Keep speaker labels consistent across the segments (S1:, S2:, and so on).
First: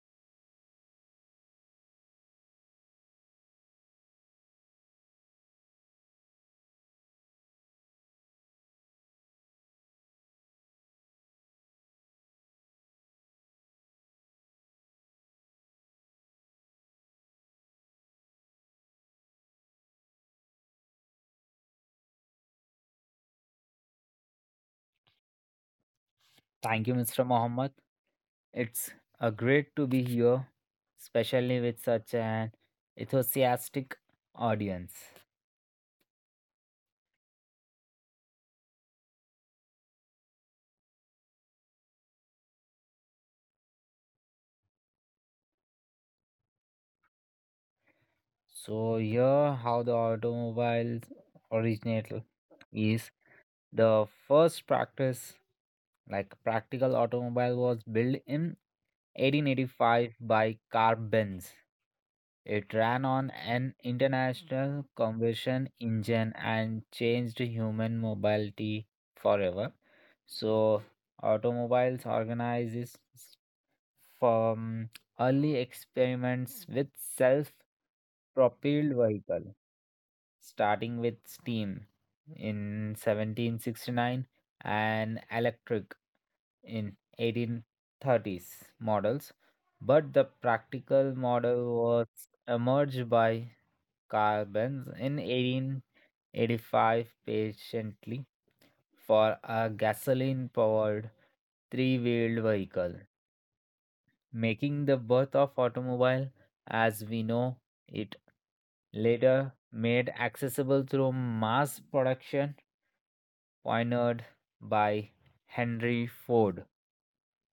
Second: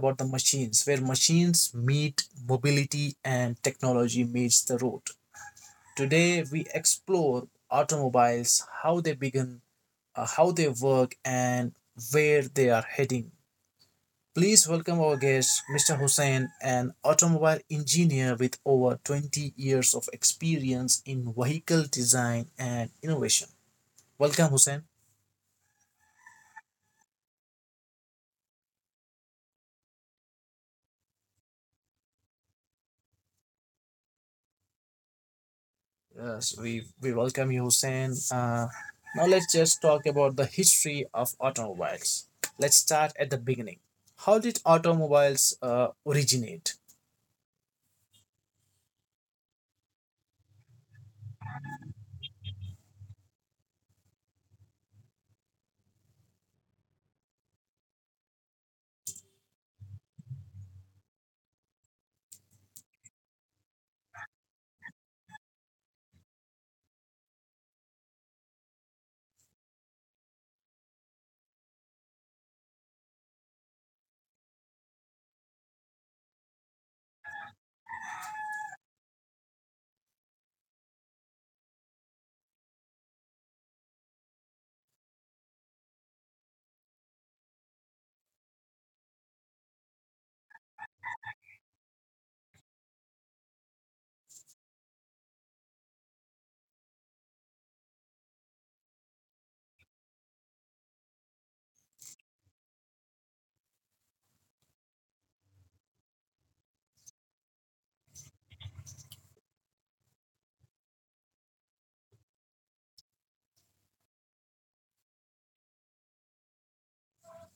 S1: about the machines, where machines meet mobility and technology meets the road. Today, we explore automobiles, how they begin, how they work, and where they are heading. Please welcome our guest, Mr. Hussein, an automobile engineer with over 20 years of experience in vehicle design and innovation. Welcome, Hussein.
S2: Thank you, Mr. Mohammed. It's a great to be here, especially with such an enthusiastic audience.
S1: Yes, we welcome you, Hussein. Now let's just talk about the history of automobiles. Let's start at the beginning. How did automobiles originate?
S2: So here, how the automobiles originate is the first practice, like practical automobile was built in 1885 by Carl Benz. It ran on an international conversion engine and changed human mobility forever. So, automobiles organizes from early experiments with self propelled vehicle starting with steam in 1769 and electric in 1830s models, but the practical model was emerged by Carl Benz in 1885 patiently for a gasoline-powered three-wheeled vehicle making the birth of automobile as we know it later made accessible through mass production pioneered by Henry Ford.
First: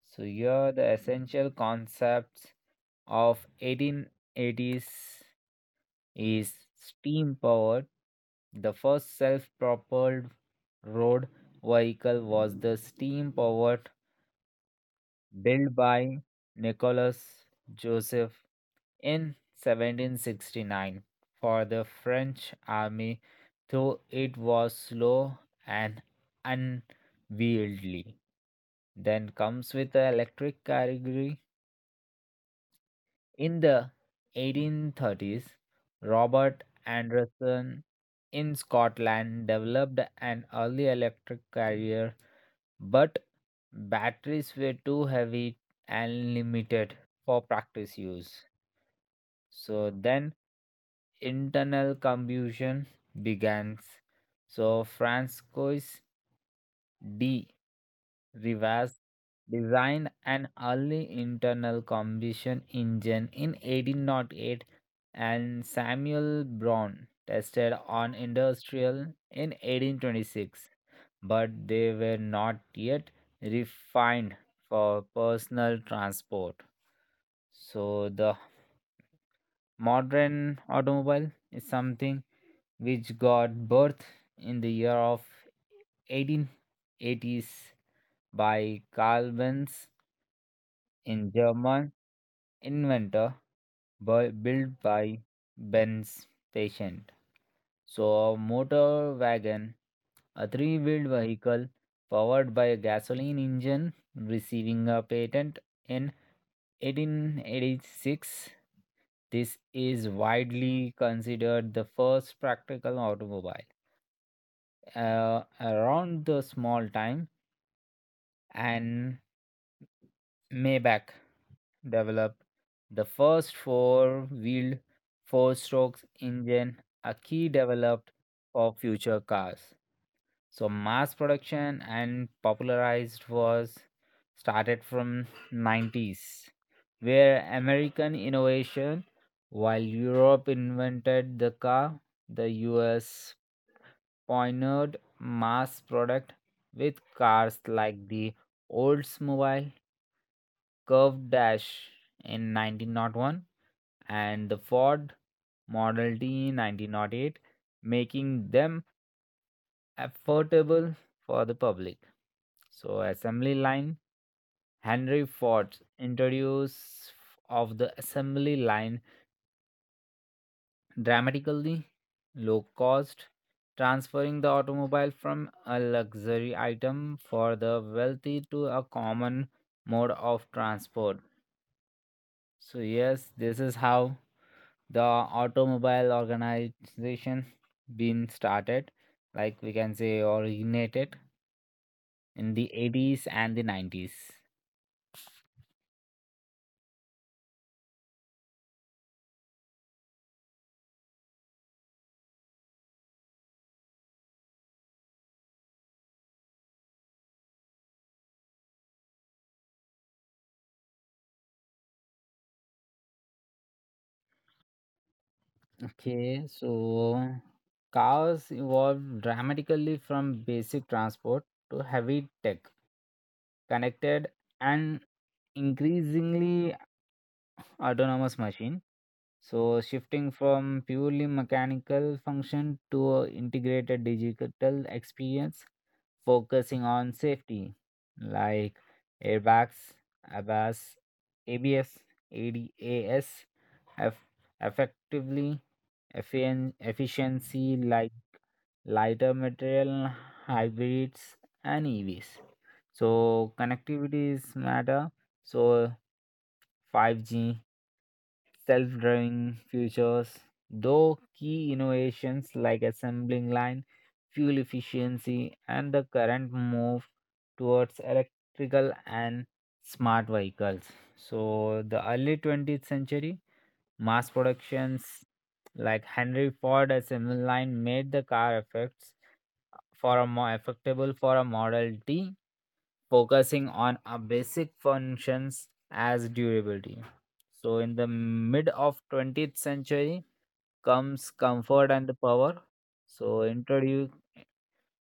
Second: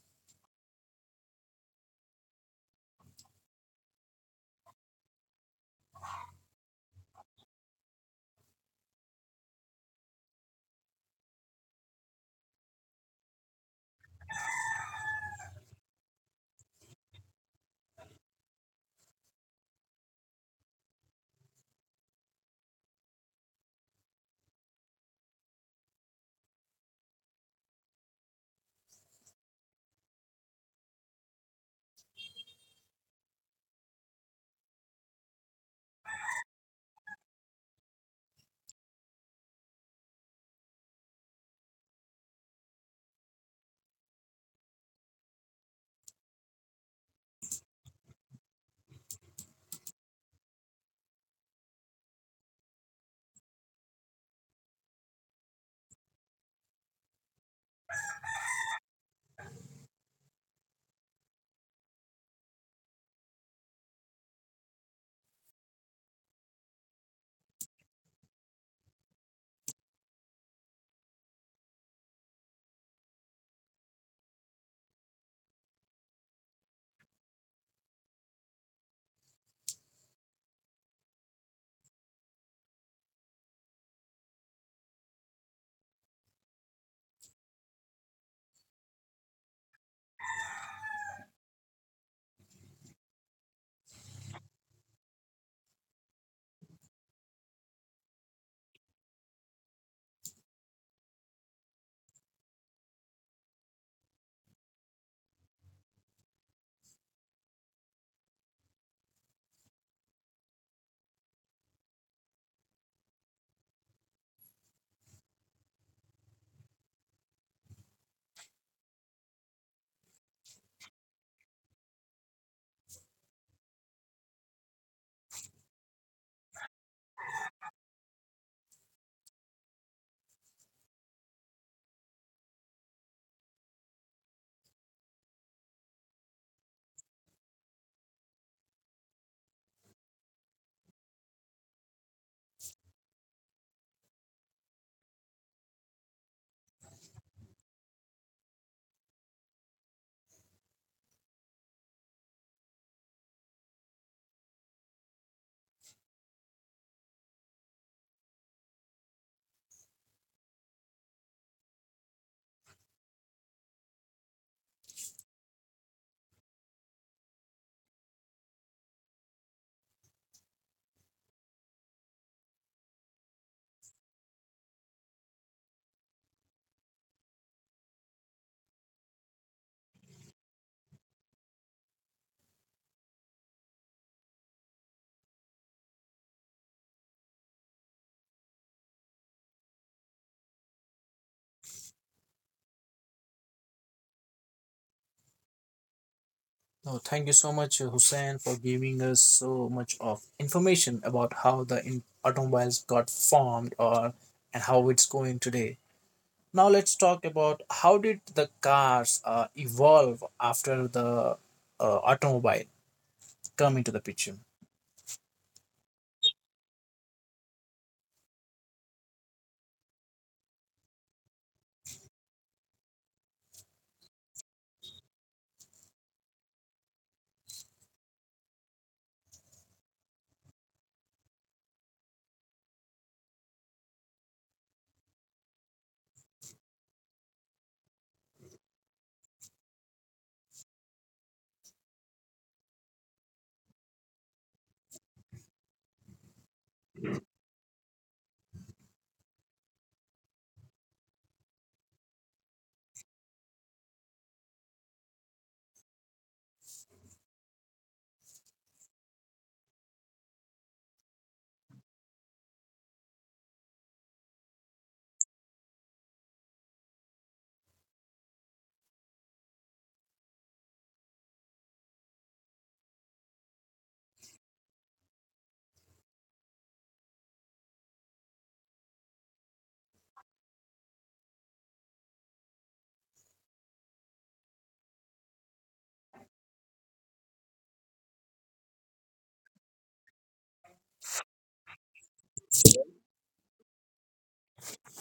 S2: So here the essential concepts of 1880s is steam powered. The first self-propelled road vehicle was the steam powered built by Nicholas Joseph in 1769 for the French army, though it was slow and unwieldy. Then comes with the electric category. In the 1830s, Robert Anderson in Scotland developed an early electric carrier, but batteries were too heavy and limited for practice use. So then internal combustion begins. So Francois D. Rivas designed an early internal combustion engine in 1808 and Samuel Braun tested on industrial in 1826, but they were not yet refined for personal transport. So the modern automobile is something which got birth in the year of 1880s by Carl Benz, in German inventor built by Benz patient. So a motor wagon, a three-wheeled vehicle powered by a gasoline engine, receiving a patent in 1886. This is widely considered the first practical automobile. Around the small time and Maybach developed the first four-wheeled four-stroke engine, a key developed for future cars. So mass production and popularized was started from 90s, where American innovation, while Europe invented the car, the US pioneered mass product with cars like the Oldsmobile Curved Dash in 1901 and the Ford Model T in 1908, making them affordable for the public. So, assembly line Henry Ford's introduce of the assembly line dramatically low cost, transferring the automobile from a luxury item for the wealthy to a common mode of transport. So yes, this is how the automobile organization been started, like we can say originated in the 80s and the 90s.
S1: No, thank you so much, Hussein, for giving us so much of information about how the automobiles got formed or and how it's going today. Now let's talk about how did the cars evolve after the automobile come into the picture.
S2: Okay, so cars evolved dramatically from basic transport to heavy tech connected and increasingly autonomous machine. So shifting from purely mechanical function to a integrated digital experience focusing on safety like airbags, ABAS, ABS, ADAS, eff- effectively efficiency like lighter material, hybrids, and EVs. So connectivity is matter. So 5G, self-driving features. Though key innovations like assembling line, fuel efficiency, and the current move towards electrical and smart vehicles. So the early 20th century mass productions like Henry Ford assembly line made the car effects for a more effectable for a model T, focusing on a basic functions as durability. So in the mid of 20th century comes comfort and the power, so introduce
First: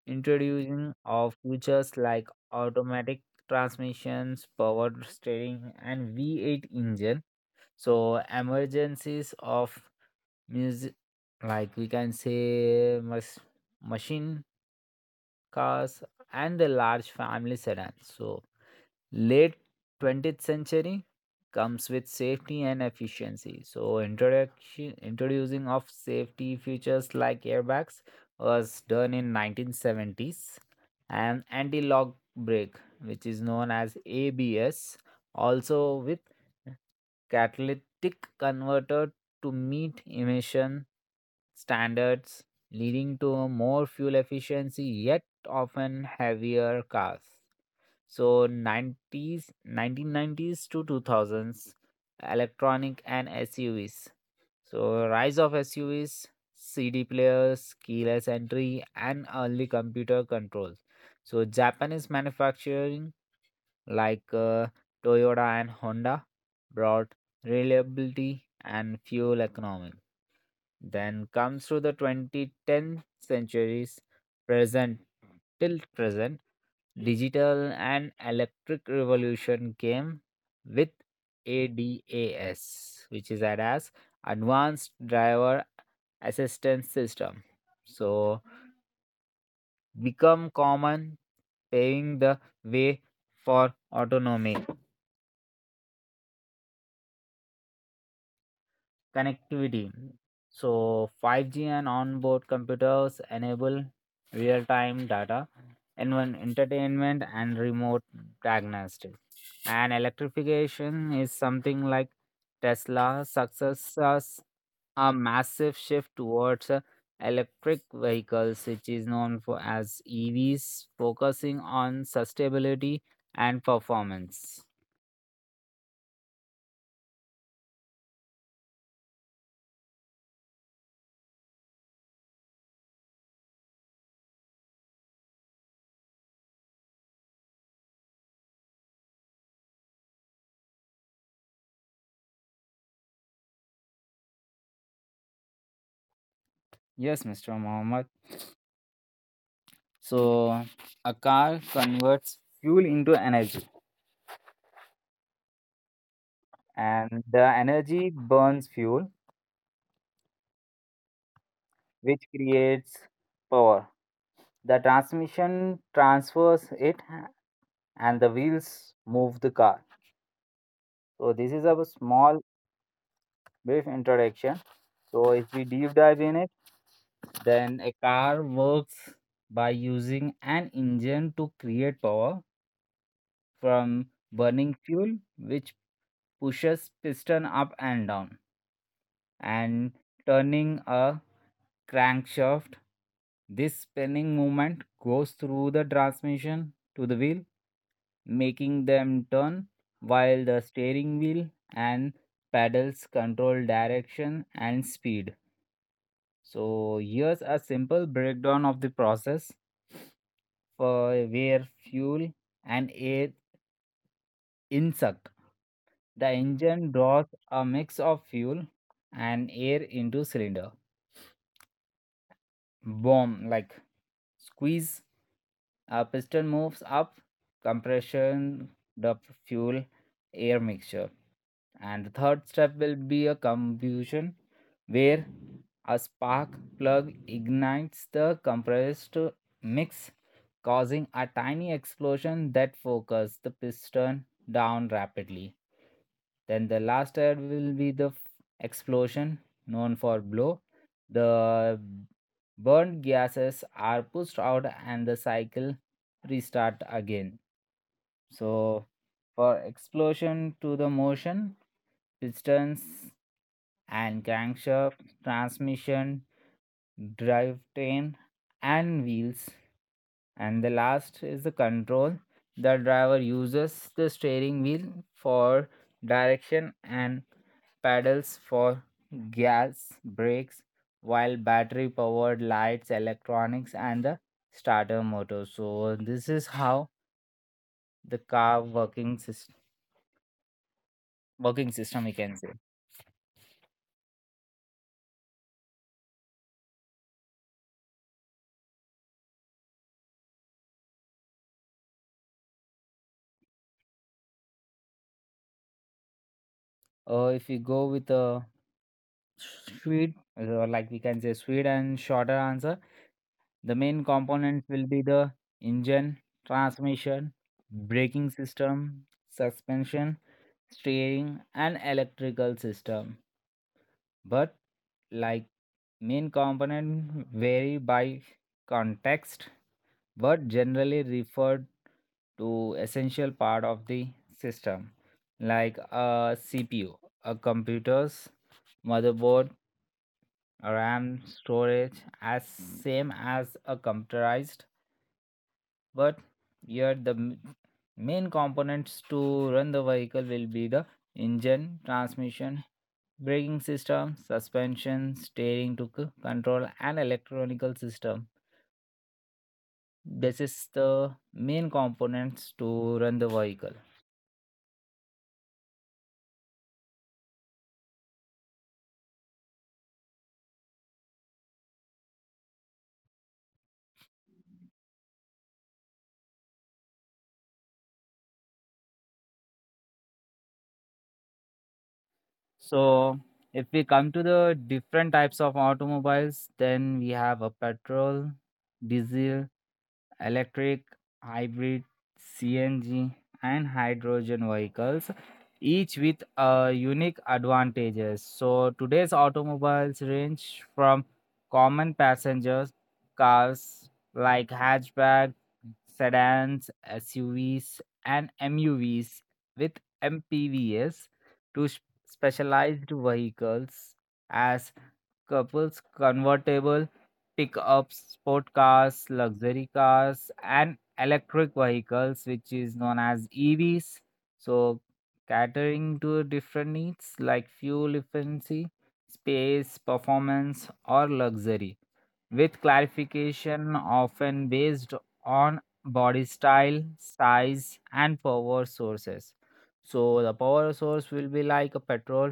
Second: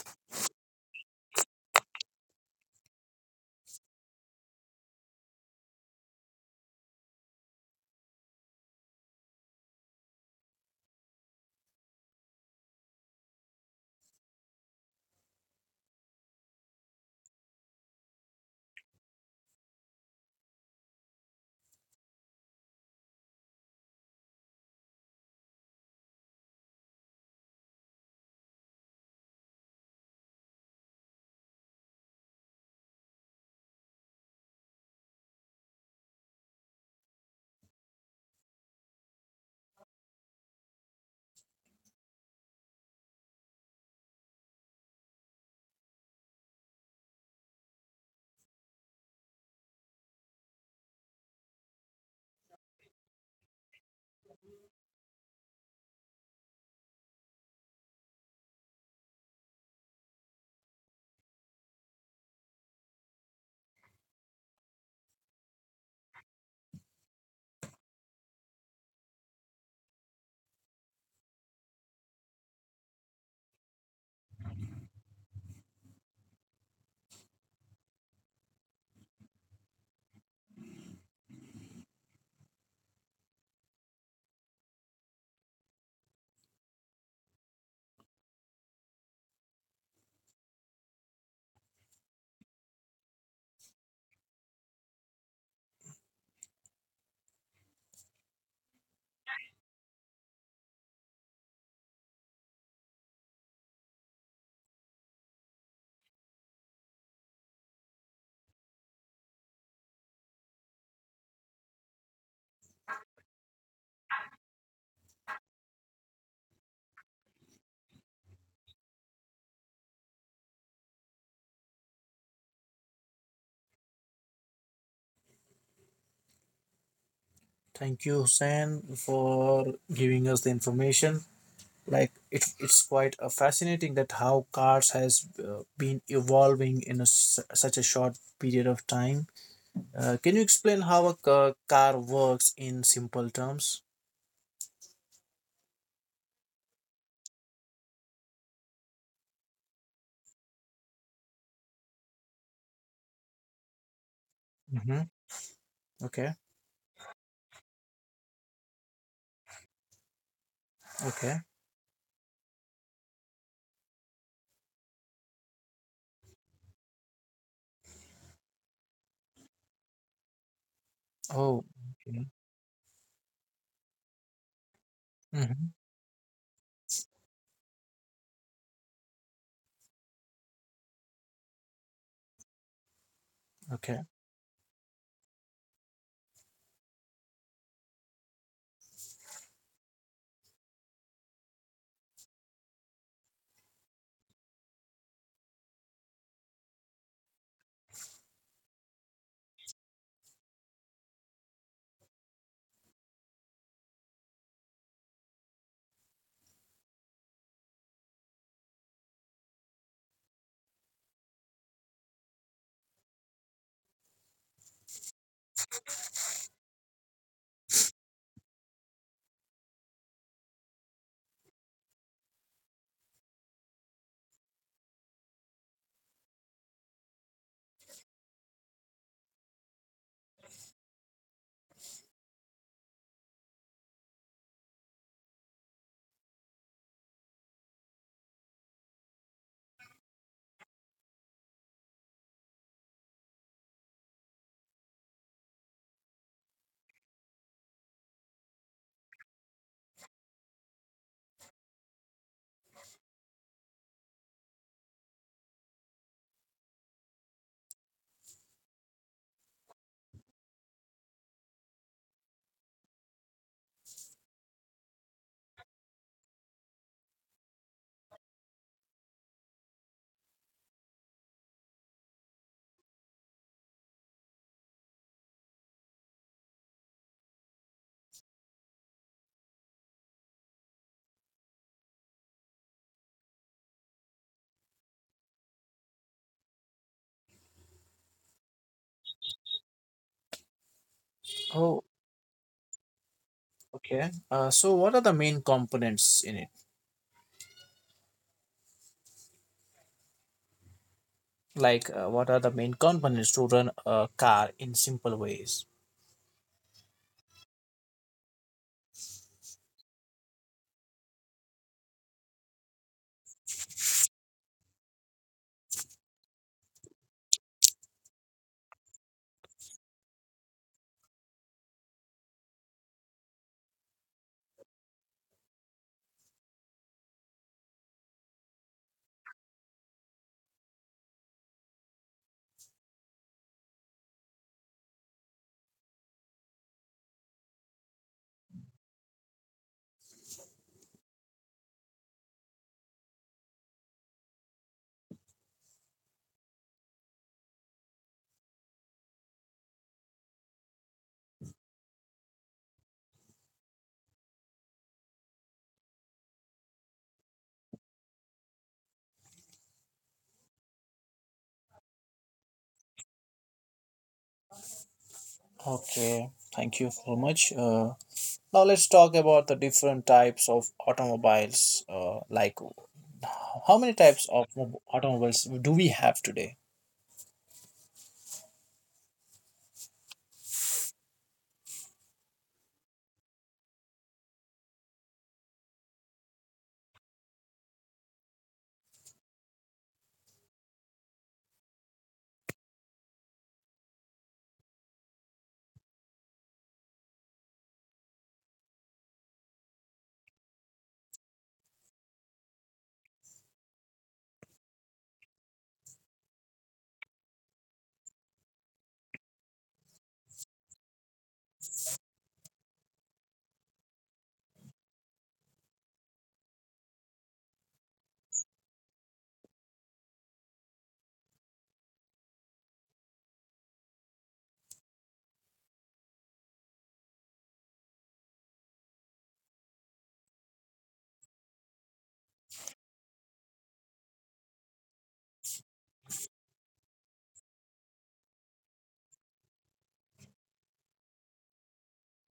S2: introducing of features like automatic transmissions power steering and v8 engine, so emergencies of music like we can say machine cars and the large family sedans. So late 20th century comes with safety and efficiency. So introduction introducing of safety features like airbags was done in 1970s and anti-lock brake which is known as ABS also with catalytic converter to meet emission standards leading to a more fuel efficiency yet often heavier cars. So 90s, 1990s to 2000s, electronic and SUVs. So rise of SUVs, CD players, keyless entry, and early computer controls. So Japanese manufacturing like Toyota and Honda brought reliability and fuel economy. Then comes through the 2010 centuries present present digital and electric revolution came with ADAS, which is that as Advanced Driver Assistance System. So become common, paving the way for autonomy. Connectivity. So 5G and onboard computers enable real-time data, N1 entertainment and remote diagnostics. And electrification is something like Tesla successes a massive shift towards electric vehicles, which is known for as EVs, focusing on sustainability and performance.
S1: Thank you, Hussein, for giving us the information. Like it's quite a fascinating that how cars has been evolving in a s such a short period of time. Can you explain how a car works in simple terms?
S2: Yes, Mr. Mohammed. So a car converts fuel into energy,
S1: Mm-hmm. Okay.
S2: and the energy burns fuel,
S1: Okay.
S2: which creates power. The transmission transfers it, and the wheels move the car. So this
S1: Oh.
S2: is a
S1: Okay.
S2: small brief introduction. So if we
S1: Mm-hmm.
S2: deep dive in it, then a car works by using an engine to create power
S1: Okay.
S2: from burning fuel, which pushes piston up and down and turning a crankshaft. This spinning movement goes through the transmission to the wheel, making them turn while the steering wheel and pedals control direction and speed. So, here's a simple breakdown of the process for where fuel and air insuck. The engine draws a mix of fuel and air into cylinder. Boom, like squeeze, piston moves up, compression, the fuel, air mixture. And the third step will be a combustion where a spark plug ignites the compressed mix, causing a tiny explosion that forces the piston down rapidly. Then the last air will be the explosion known for blow. The burnt gases are pushed out and the cycle restarts again. So for explosion to the motion, pistons and crankshaft, transmission, drivetrain and wheels. And the last is the control. The driver uses the steering wheel for direction and pedals for gas, brakes, while battery powered lights, electronics, and the starter motor. So, this is how the car working
S1: Oh.
S2: system we can say.
S1: Okay. So, what are the main components in it? Like, what are the main components to run a car in simple ways?
S2: If we go with a sweet like we can say sweet and shorter answer, the main components will be the engine transmission braking system suspension steering and electrical system, but like main component vary by context but generally referred to essential part of the system like a CPU, a computer's motherboard, ram storage, as same as a computerized, but here the main components to run the vehicle will be the engine transmission braking system suspension steering to control and electronical system. This is the main components to run the vehicle.
S1: Okay, thank you so much. Now let's talk about the different types of automobiles. Like, how many types of automobiles do we have today?
S2: So if we come to the different types of automobiles, then we have a petrol, diesel, electric, hybrid, CNG, and hydrogen vehicles, each with unique advantages. So today's automobiles range from common passengers cars like hatchback, sedans, SUVs, and MUVs with MPVs specialized vehicles as couples, convertible pickups, sport cars, luxury cars, and electric vehicles, which is known as EVs. So, catering to different needs like fuel efficiency, space, performance, or luxury with clarification often based on body style, size, and power sources. So, the power source will be like a petrol,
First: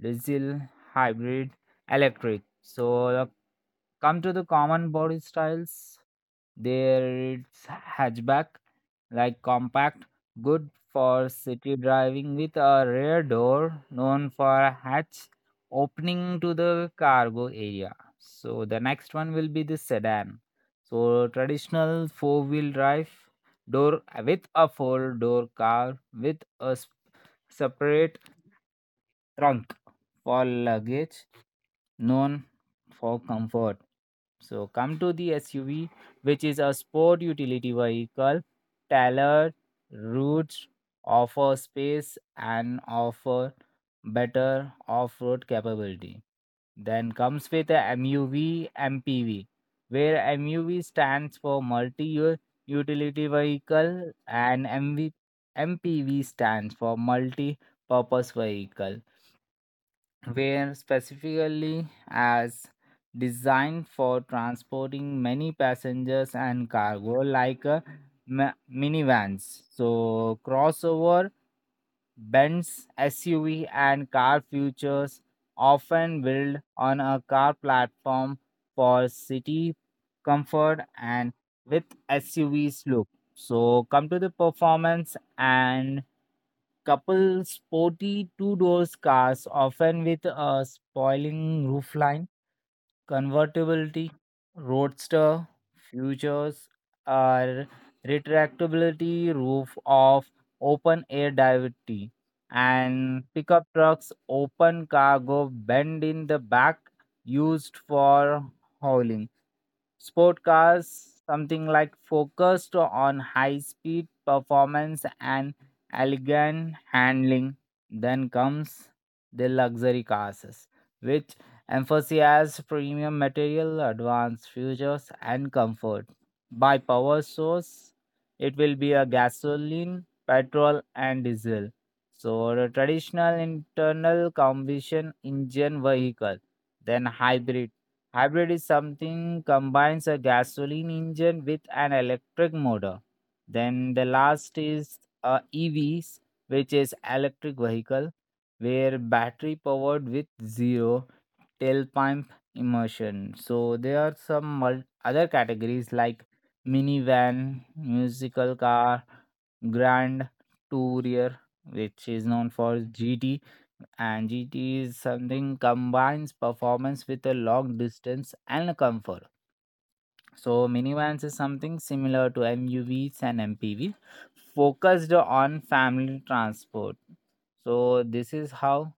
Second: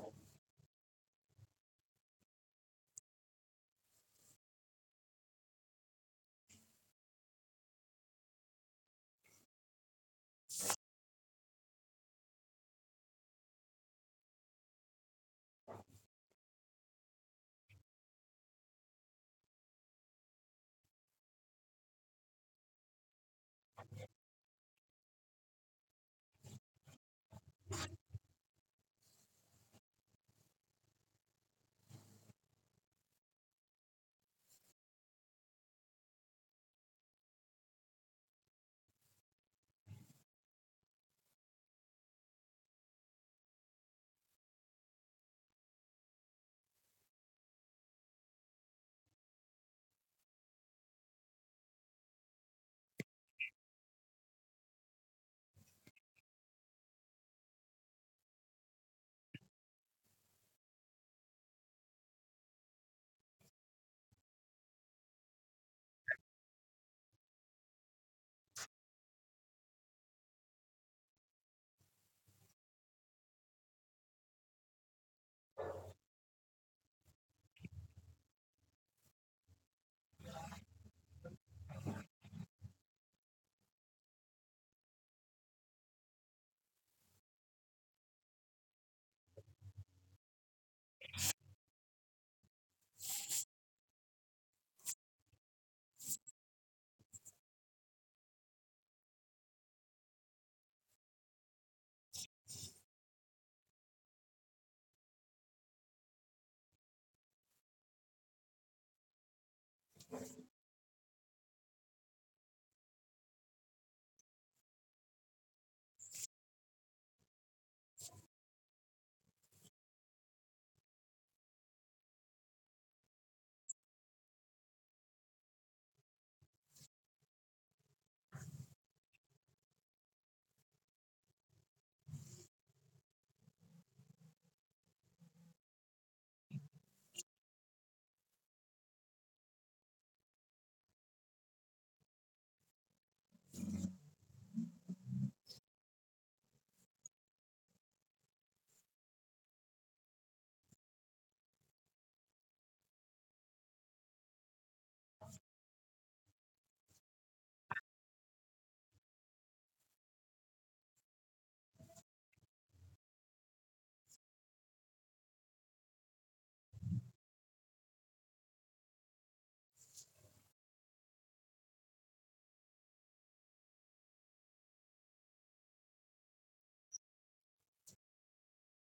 S2: diesel, hybrid, electric. So, the come to the common body styles, there, it's hatchback, like compact, good for city driving with a rear door known for a hatch opening to the cargo area. So the next one will be the sedan. So traditional four-wheel drive door with a four-door car with a separate trunk for luggage known for comfort. So come to the SUV, which is a sport utility vehicle, tailored routes, offer space and offer better off-road capability. Then comes with a MUV MPV, where MUV stands for multi utility vehicle and MV, MPV stands for multi-purpose vehicle were specifically as designed for transporting many passengers and cargo like minivans so crossover Benz SUV and car futures often build on a car platform for city comfort and with SUV's look. So come to the performance and couple sporty two-doors cars often with a spoiling roofline. Convertibility, roadster, futures are retractability, roof of open air divity, and pickup trucks, open cargo, bend in the back, used for hauling. Sport cars, something like focused on high speed performance and elegant handling. Then comes the luxury cars, which emphasized premium material, advanced features, and comfort. By power source, it will be a gasoline, petrol, and diesel. So, the traditional internal combustion engine vehicle, then hybrid. Hybrid is something combines a gasoline engine with an electric motor. Then the last is EVs, which is electric vehicle, where battery powered with zero tailpipe immersion. So there are some other categories like minivan, musical car, grand tourer, which is known for GT, and GT is something combines performance with a long distance and a comfort. So minivans is something similar to MUVs and MPV, focused on family transport. So this is how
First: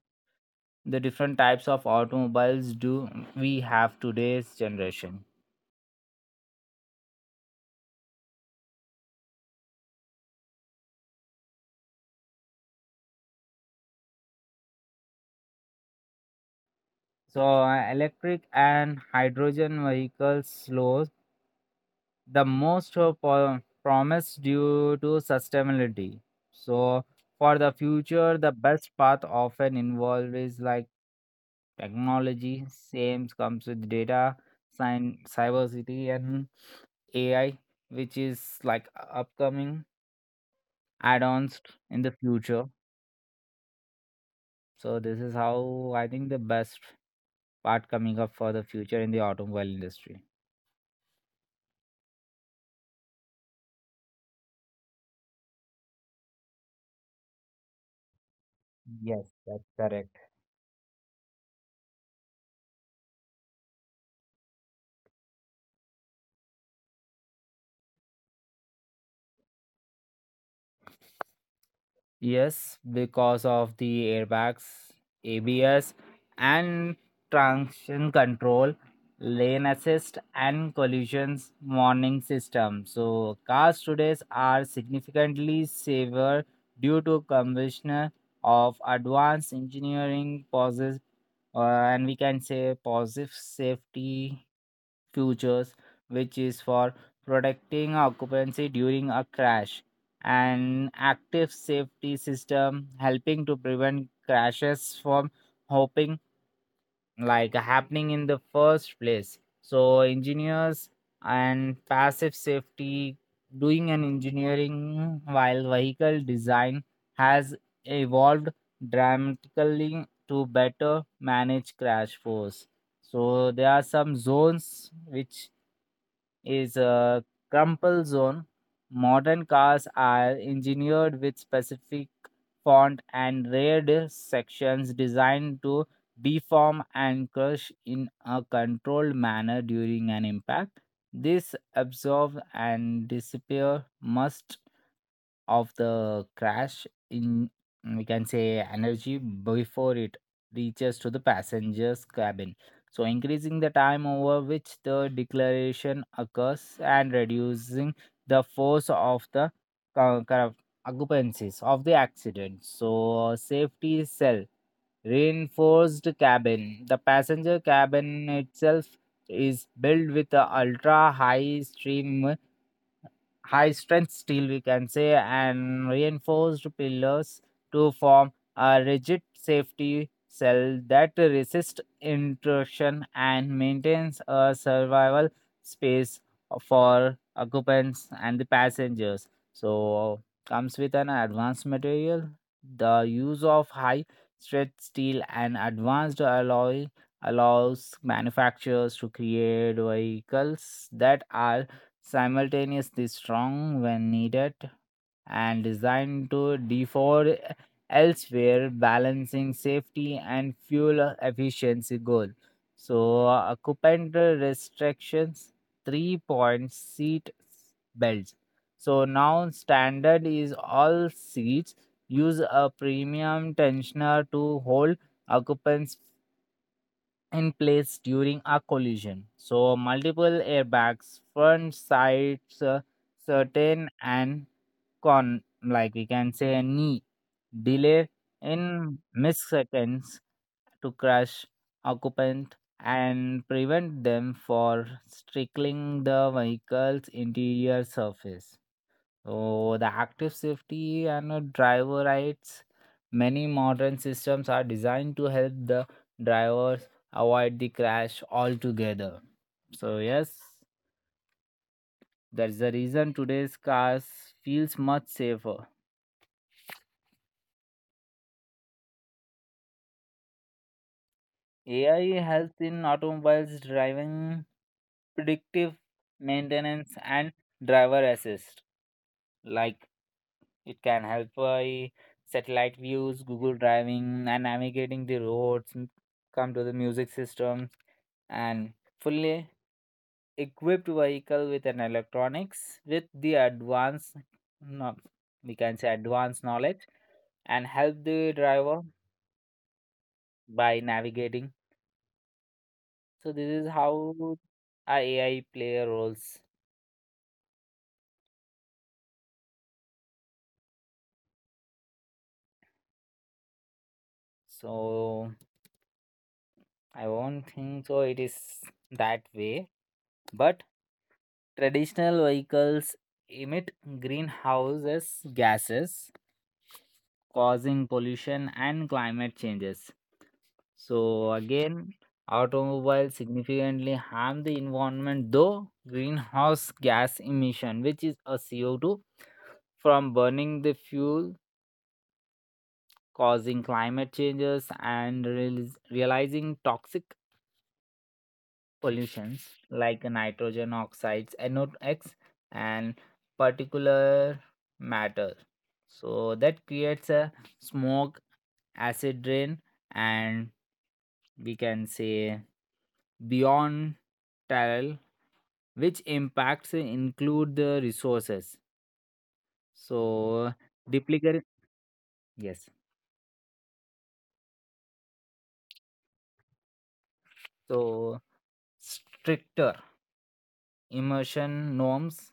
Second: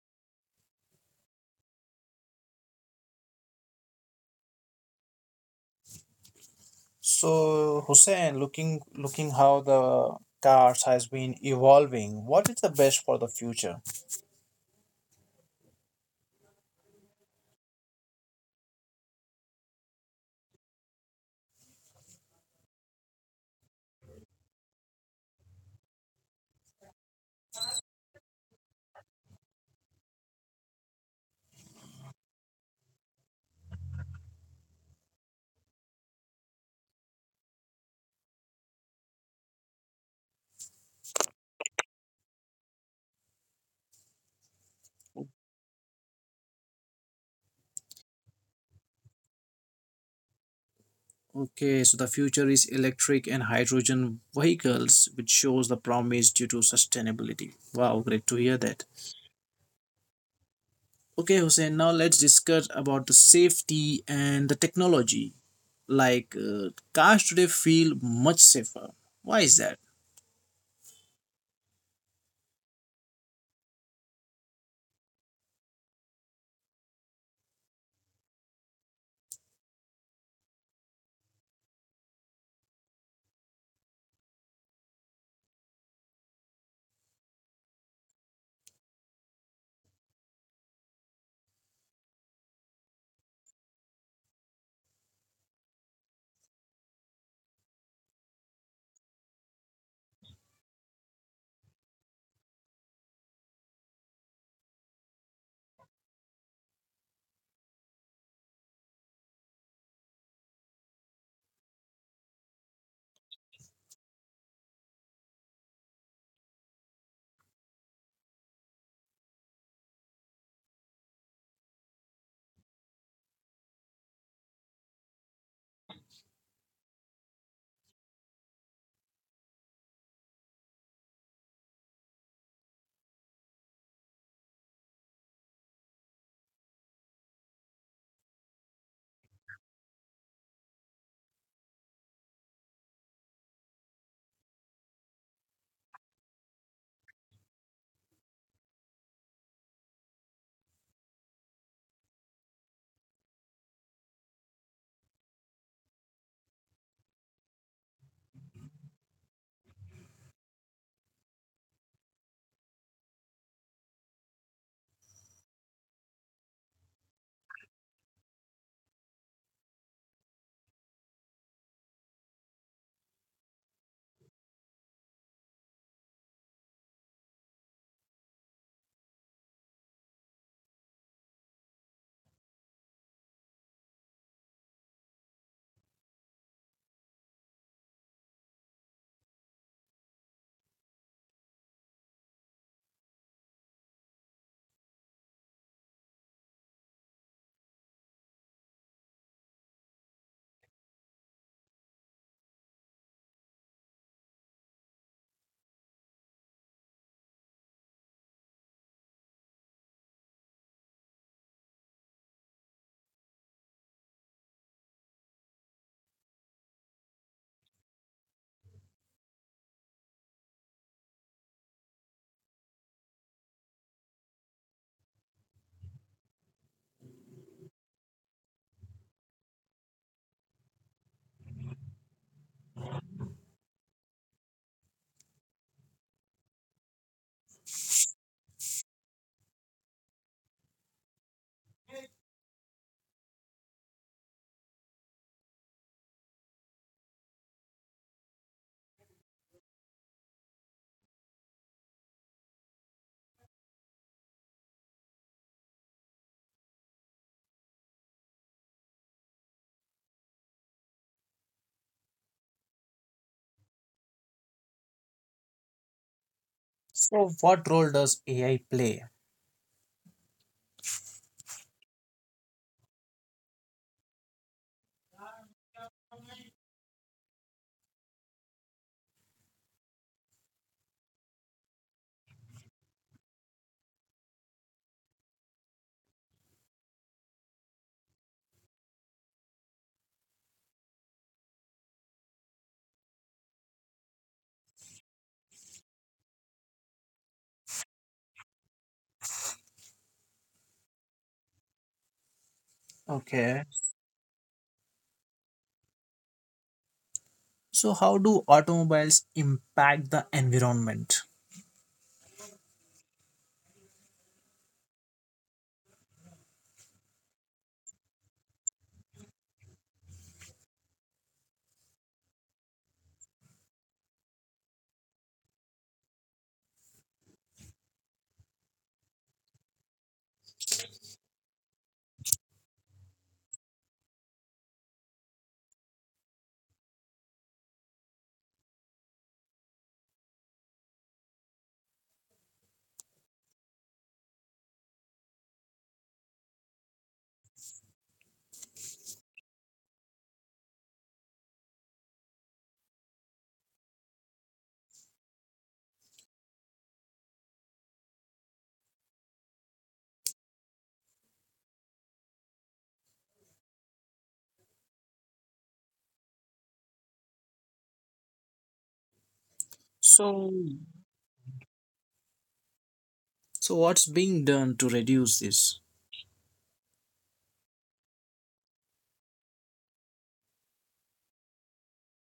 S2: the different types of automobiles do we have today's generation.
S1: So Hussein, looking how the cars has been evolving, what is the best for the future?
S2: So electric and hydrogen vehicles slows the most of promise due to sustainability. So for the future the best path often involved is like technology same comes with data science cybersecurity and AI, which is like upcoming add-ons in the future. So this is how I think the best part coming up for the future in the automobile industry.
S1: Okay, so the future is electric and hydrogen vehicles, which shows the promise due to sustainability. Wow, great to hear that.
S2: Yes, that's correct.
S1: Okay, Hussein, now let's discuss about the safety and the technology. Like cars today feel much safer. Why is that?
S2: Yes, because of the airbags, ABS, and traction control, lane assist, and collisions warning system. So, cars today are significantly safer due to combination of advanced engineering process, and we can say positive safety features, which is for protecting occupancy during a crash, and active safety system helping to prevent crashes from hopping like happening in the first place. So engineers and passive safety doing an engineering while vehicle design has evolved dramatically to better manage crash force, so there are some zones which is a crumple zone. Modern cars are engineered with specific font and rayed sections designed to deform and crush in a controlled manner during an impact. This absorb and disappear must of the crash in, we can say, energy before it reaches to the passenger's cabin, so increasing the time over which the declaration occurs and reducing the force of the co- co- occupancies of the accident. So safety cell reinforced cabin, the passenger cabin itself, is built with a ultra high stream high strength steel, we can say, and reinforced pillars to form a rigid safety cell that resists intrusion and maintains a survival space for occupants and the passengers, so comes with an advanced material. The use of high strength steel and advanced alloy allows manufacturers to create vehicles that are simultaneously strong when needed and designed to defer elsewhere, balancing safety and fuel efficiency goal. So, occupant restrictions, three point seat belts. So now standard is all seats use a premium tensioner to hold occupants in place during a collision. So, multiple airbags, front, sides, certain, and con, like we can say, a knee delay in milliseconds to crush occupant and prevent them for strickling the vehicle's interior surface. So the active safety and, driver rights. Many modern systems are designed to help the drivers avoid the crash altogether. So yes, that's the reason today's cars feels much safer.
S1: So, what role does AI play?
S2: AI helps in automobiles driving, predictive maintenance, and driver assist. Like it can help by satellite views, Google driving, and navigating the roads. Come to the music system and fully equipped vehicle with an electronics with the advanced, no, we can say advanced knowledge and help the driver by navigating. So this is
S1: Okay.
S2: how a AI player roles.
S1: So, how do automobiles impact the environment?
S2: So I won't think so it is that way. But traditional vehicles emit greenhouses gases, causing pollution and climate changes. So again, automobiles significantly harm the environment though greenhouse gas emission, which is a CO2 from burning the fuel, causing climate changes and realizing toxic pollutions like nitrogen oxides, NOx, and particular matter. So that creates a smoke, acid rain, and, we can say, beyond tile, which impacts include the resources.
S1: So,
S2: So duplicate, yes.
S1: So, what's being done to reduce this?
S2: So stricter emission norms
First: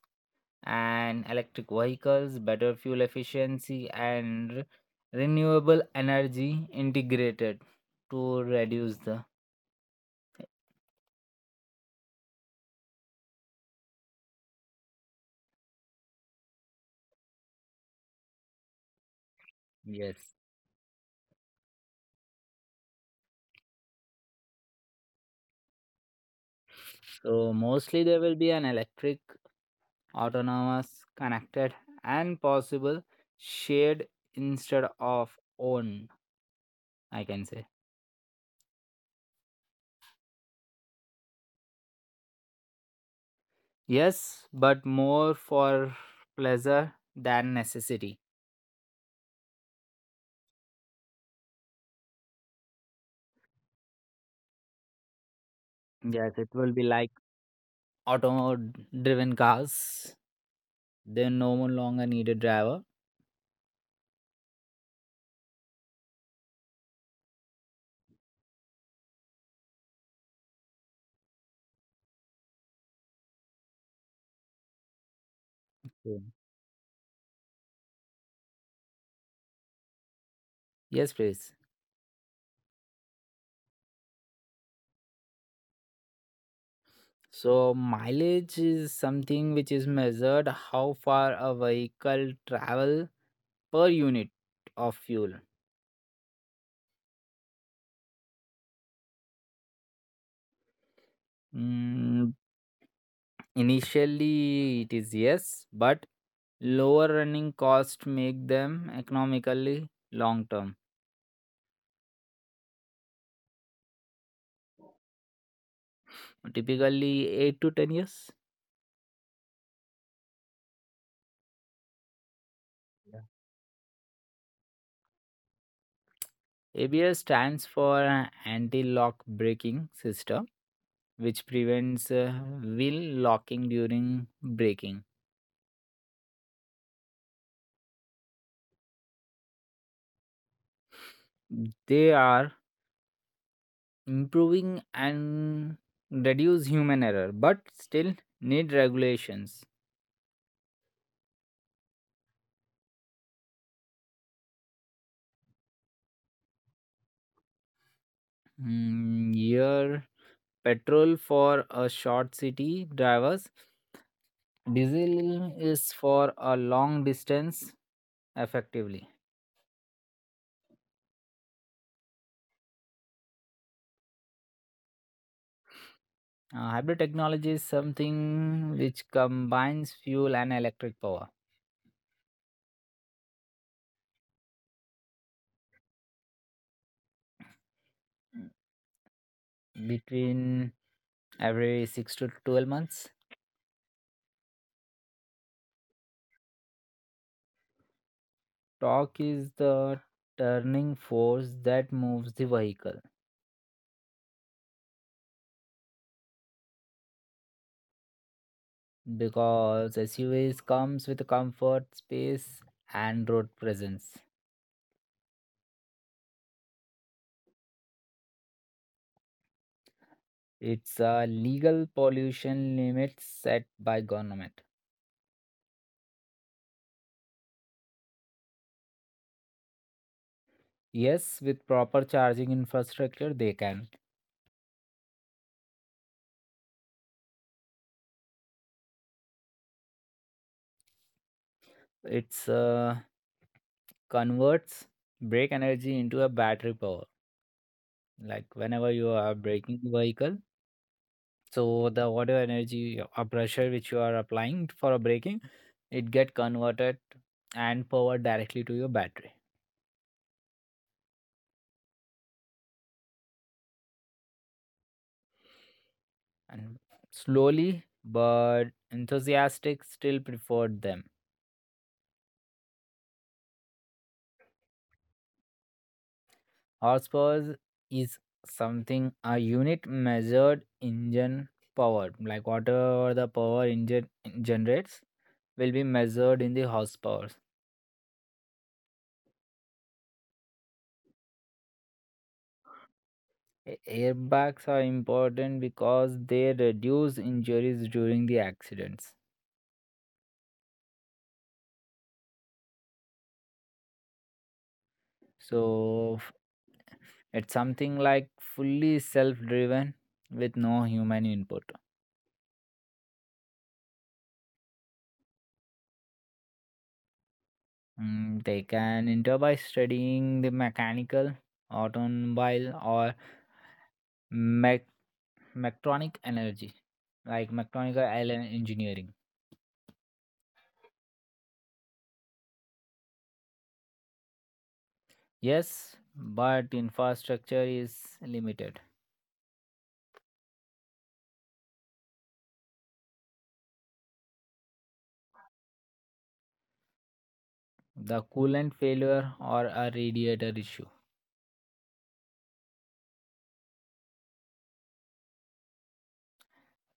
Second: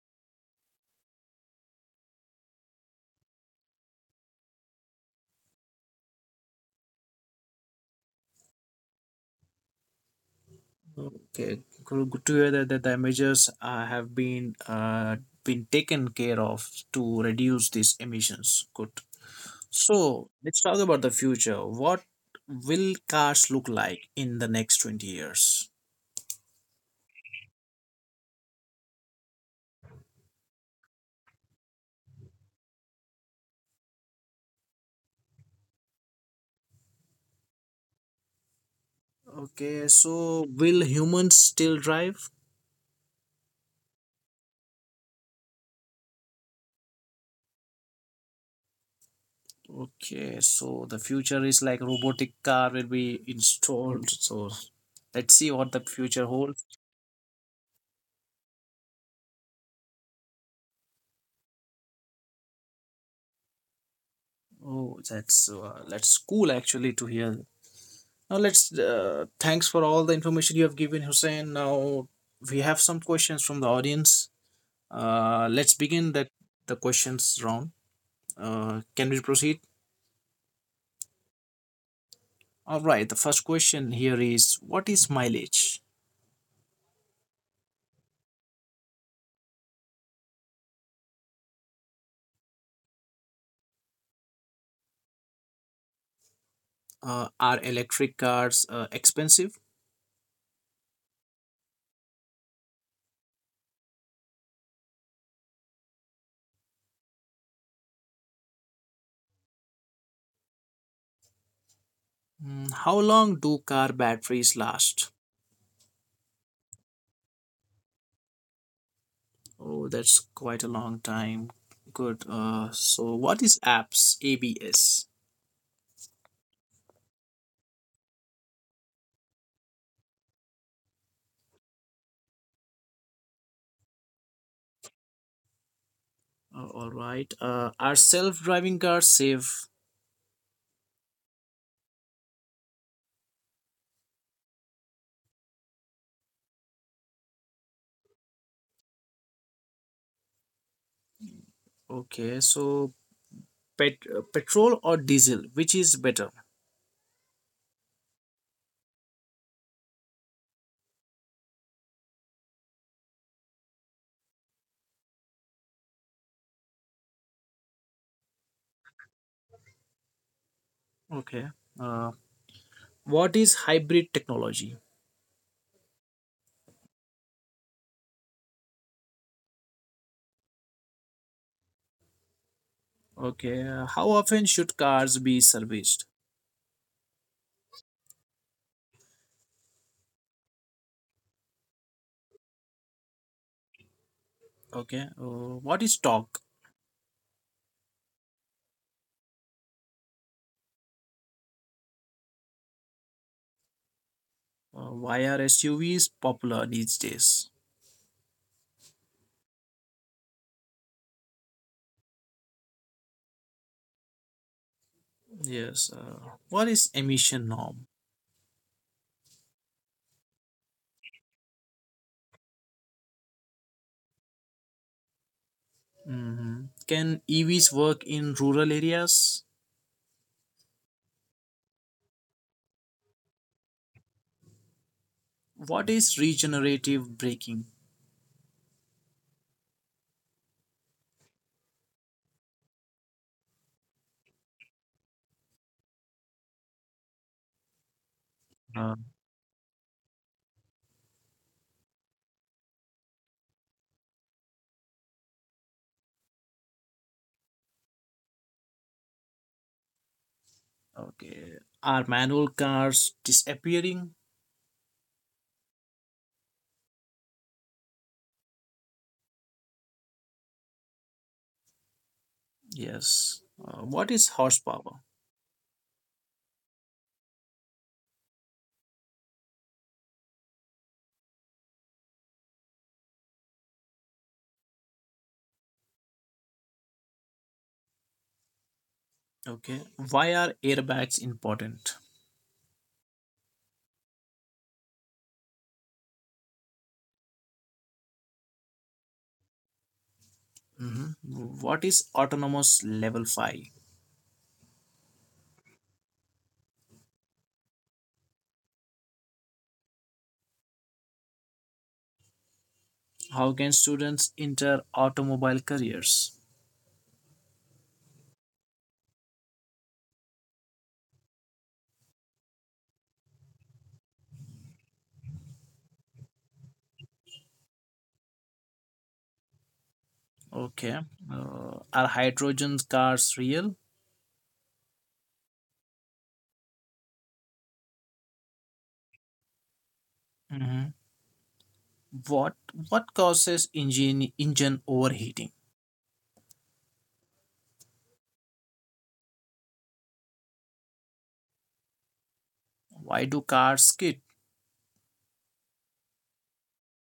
S2: and electric vehicles, better fuel efficiency, and renewable energy integrated to reduce the,
S1: Okay, good good to hear that, that the measures have been taken care of to reduce these emissions. Good. So,
S2: yes.
S1: let's talk about the future. What will cars look like in the next 20 years?
S2: So mostly there will be an electric, autonomous, connected, and possible shared instead of owned, I can say.
S1: Okay, so will humans still drive?
S2: Yes, but more for pleasure than necessity.
S1: Okay, so the future is like robotic car will be installed. So let's see what the future
S2: Yes, it
S1: holds.
S2: will be like auto-driven cars. They no more longer need a driver.
S1: Oh, that's cool actually to hear. Now let's thanks for all the information you have given, Hussein. Now we have some questions from the audience. Let's begin
S2: Okay.
S1: that the questions round. Can we proceed?
S2: Yes, please.
S1: All right. The first question here is, what is mileage?
S2: So mileage is something which is measured how far a vehicle travel per unit of fuel.
S1: Are electric cars expensive?
S2: Mm, initially it is yes, but lower running costs make them economically long term.
S1: Mm, how long do car batteries last?
S2: Typically 8 to 10 years.
S1: Oh, that's quite a long time. Good. So, what is apps? ABS.
S2: ABS stands for anti lock braking system, which prevents, wheel locking during braking.
S1: All right. Are self driving cars safe?
S2: They are improving and reduce human error, but still need regulations.
S1: Okay. So, petrol or diesel? Which is better?
S2: Mm, here, petrol for a short city drivers, diesel is for a long distance effectively.
S1: Okay. Uh, what is hybrid technology?
S2: Hybrid technology is something which combines fuel and electric power
S1: Okay. How often should cars be serviced?
S2: between every 6 to 12 months.
S1: Okay. What is torque?
S2: Torque is the turning force that moves the vehicle
S1: Why are SUVs popular these days?
S2: because SUVs comes with comfort, space and road presence.
S1: Yes. What is emission norm?
S2: It's a legal pollution limit set by government.
S1: Mhm. Can EVs work in rural areas?
S2: Yes, with proper charging infrastructure they can.
S1: What is regenerative braking?
S2: It's, converts brake energy into a battery power. Like whenever
S1: Uh,
S2: you are braking the vehicle, so the whatever energy or pressure which you are applying for a braking, it get converted and powered directly to your battery.
S1: okay. Are manual cars disappearing?
S2: And slowly but enthusiastic still preferred them.
S1: Yes. What is horsepower?
S2: Horsepower is something a unit measured engine power, like whatever the power engine generates will be measured in the hospitals.
S1: Okay. Why are airbags important?
S2: Airbags are important because they reduce injuries during the accidents.
S1: Mhm. What is autonomous level 5?
S2: So it's something like fully self-driven with no human input.
S1: How can students enter automobile careers?
S2: Mm, they can enter by studying the mechanical, automobile, or mech- mechatronic energy, like mechanical island engineering.
S1: Okay. Are hydrogen cars real?
S2: Yes, but infrastructure is limited.
S1: Hmm. What what causes engine overheating?
S2: The coolant failure or a radiator issue,
S1: Why do cars skid?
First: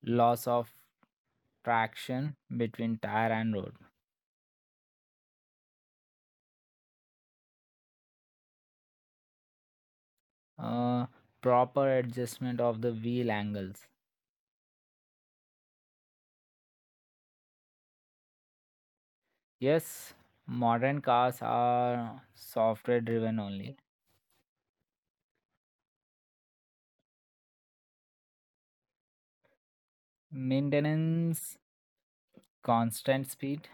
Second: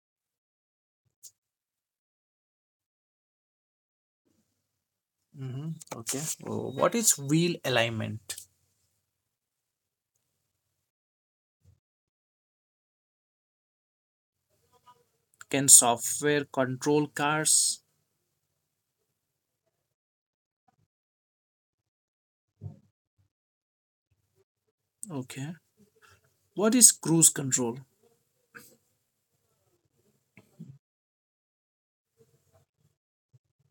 S2: loss of traction between tire and road,
S1: Hmm. Okay. What is wheel alignment?
S2: uh, proper adjustment of the wheel angles.
S1: Can software control cars?
S2: Yes, modern cars are software driven only.
S1: Okay. What is cruise control?
S2: Maintenance, constant speed,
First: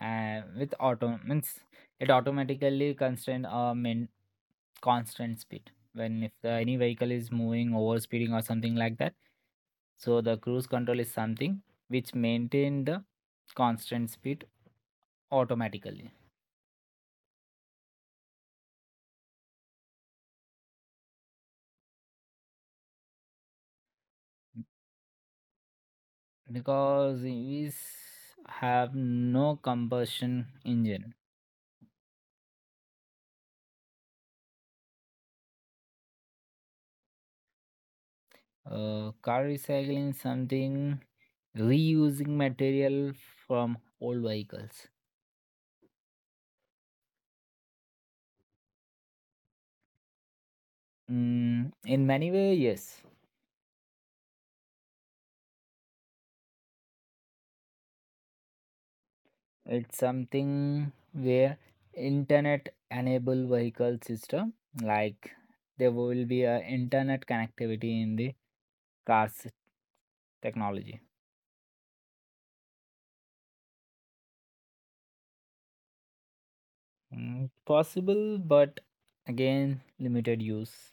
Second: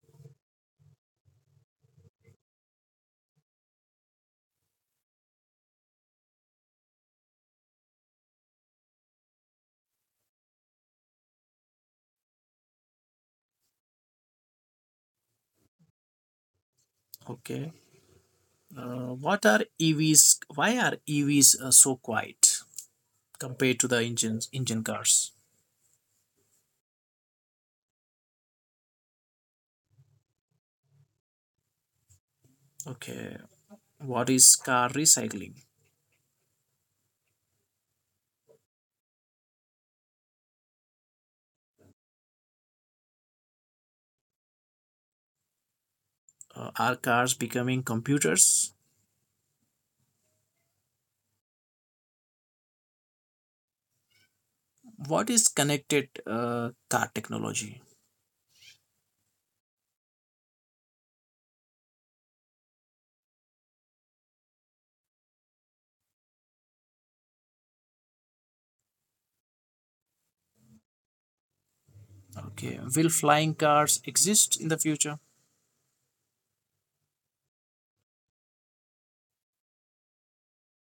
S2: with auto means it automatically constrain a min constant speed when if, any vehicle is moving over speeding or something like that, so the cruise control is something which maintain the constant speed automatically
S1: Okay. What are EVs? Why are EVs so quiet compared to the engine cars?
S2: because we have no combustion engine.
S1: Okay. What is car recycling?
S2: Car recycling is something reusing material from old vehicles.
S1: Are cars becoming computers?
S2: Mm, in many way yes.
S1: What is connected car technology?
S2: It's something where internet enable vehicle system, like there will be a internet connectivity in the cars technology.
S1: Okay, will flying cars exist in the future?
S2: Mm, possible but again limited use.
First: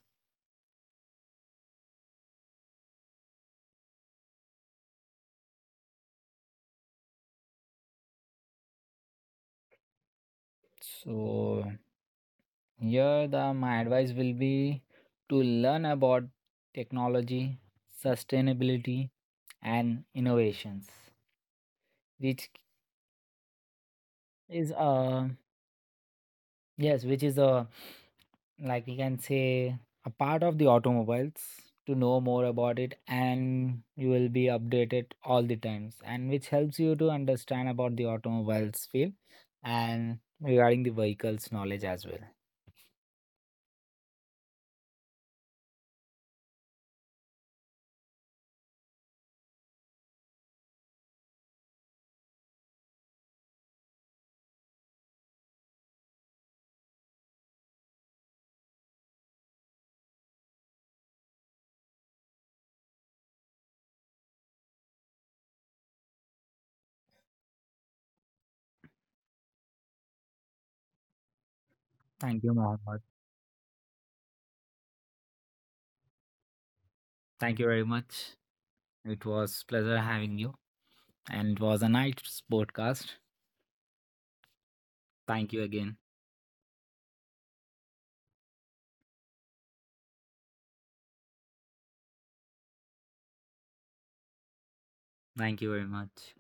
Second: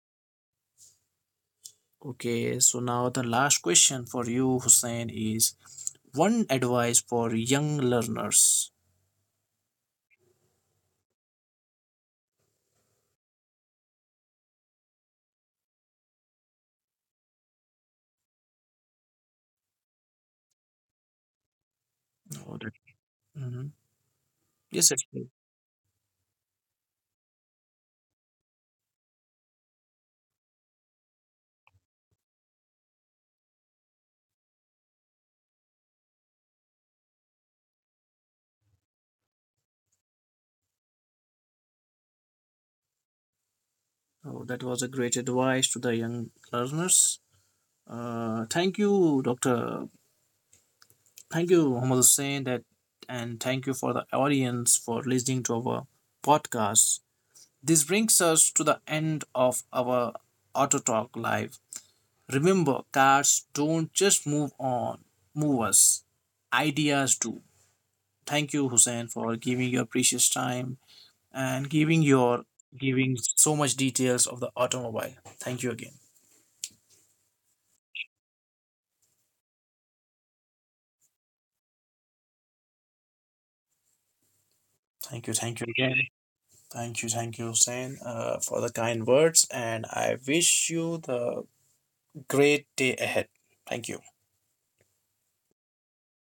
S1: Okay, so now the last question for you, Hussein, is one advice for young learners.
S2: So here the my advice will be to learn about technology, sustainability and innovations which
S1: Oh, that, mhm.
S2: is,
S1: Yes, actually.
S2: yes, which is a, like we can say, a part of the automobiles, to know more about it and you will be updated all the times, and which helps you to understand about the automobiles field and regarding the vehicles knowledge as well.
S1: Oh, that was a great advice to the young learners. Thank you, Doctor. Thank you, Muhammad Hussein, that, and thank you for the audience for listening to our podcast. This brings us to the end of our Auto Talk Live. Remember, cars don't just move on, move us. Ideas do. Thank you, Hussein, for giving your precious time and
S2: Thank you, Mohammed.
S1: giving so much details of the automobile. Thank you again.
S2: Thank you very much. It was pleasure having you and it was a nice podcast. Thank you
S1: Thank you
S2: again.
S1: again. Thank you, Hussein, for the kind words, and I wish you the great day ahead. Thank you.
S2: Thank you very much.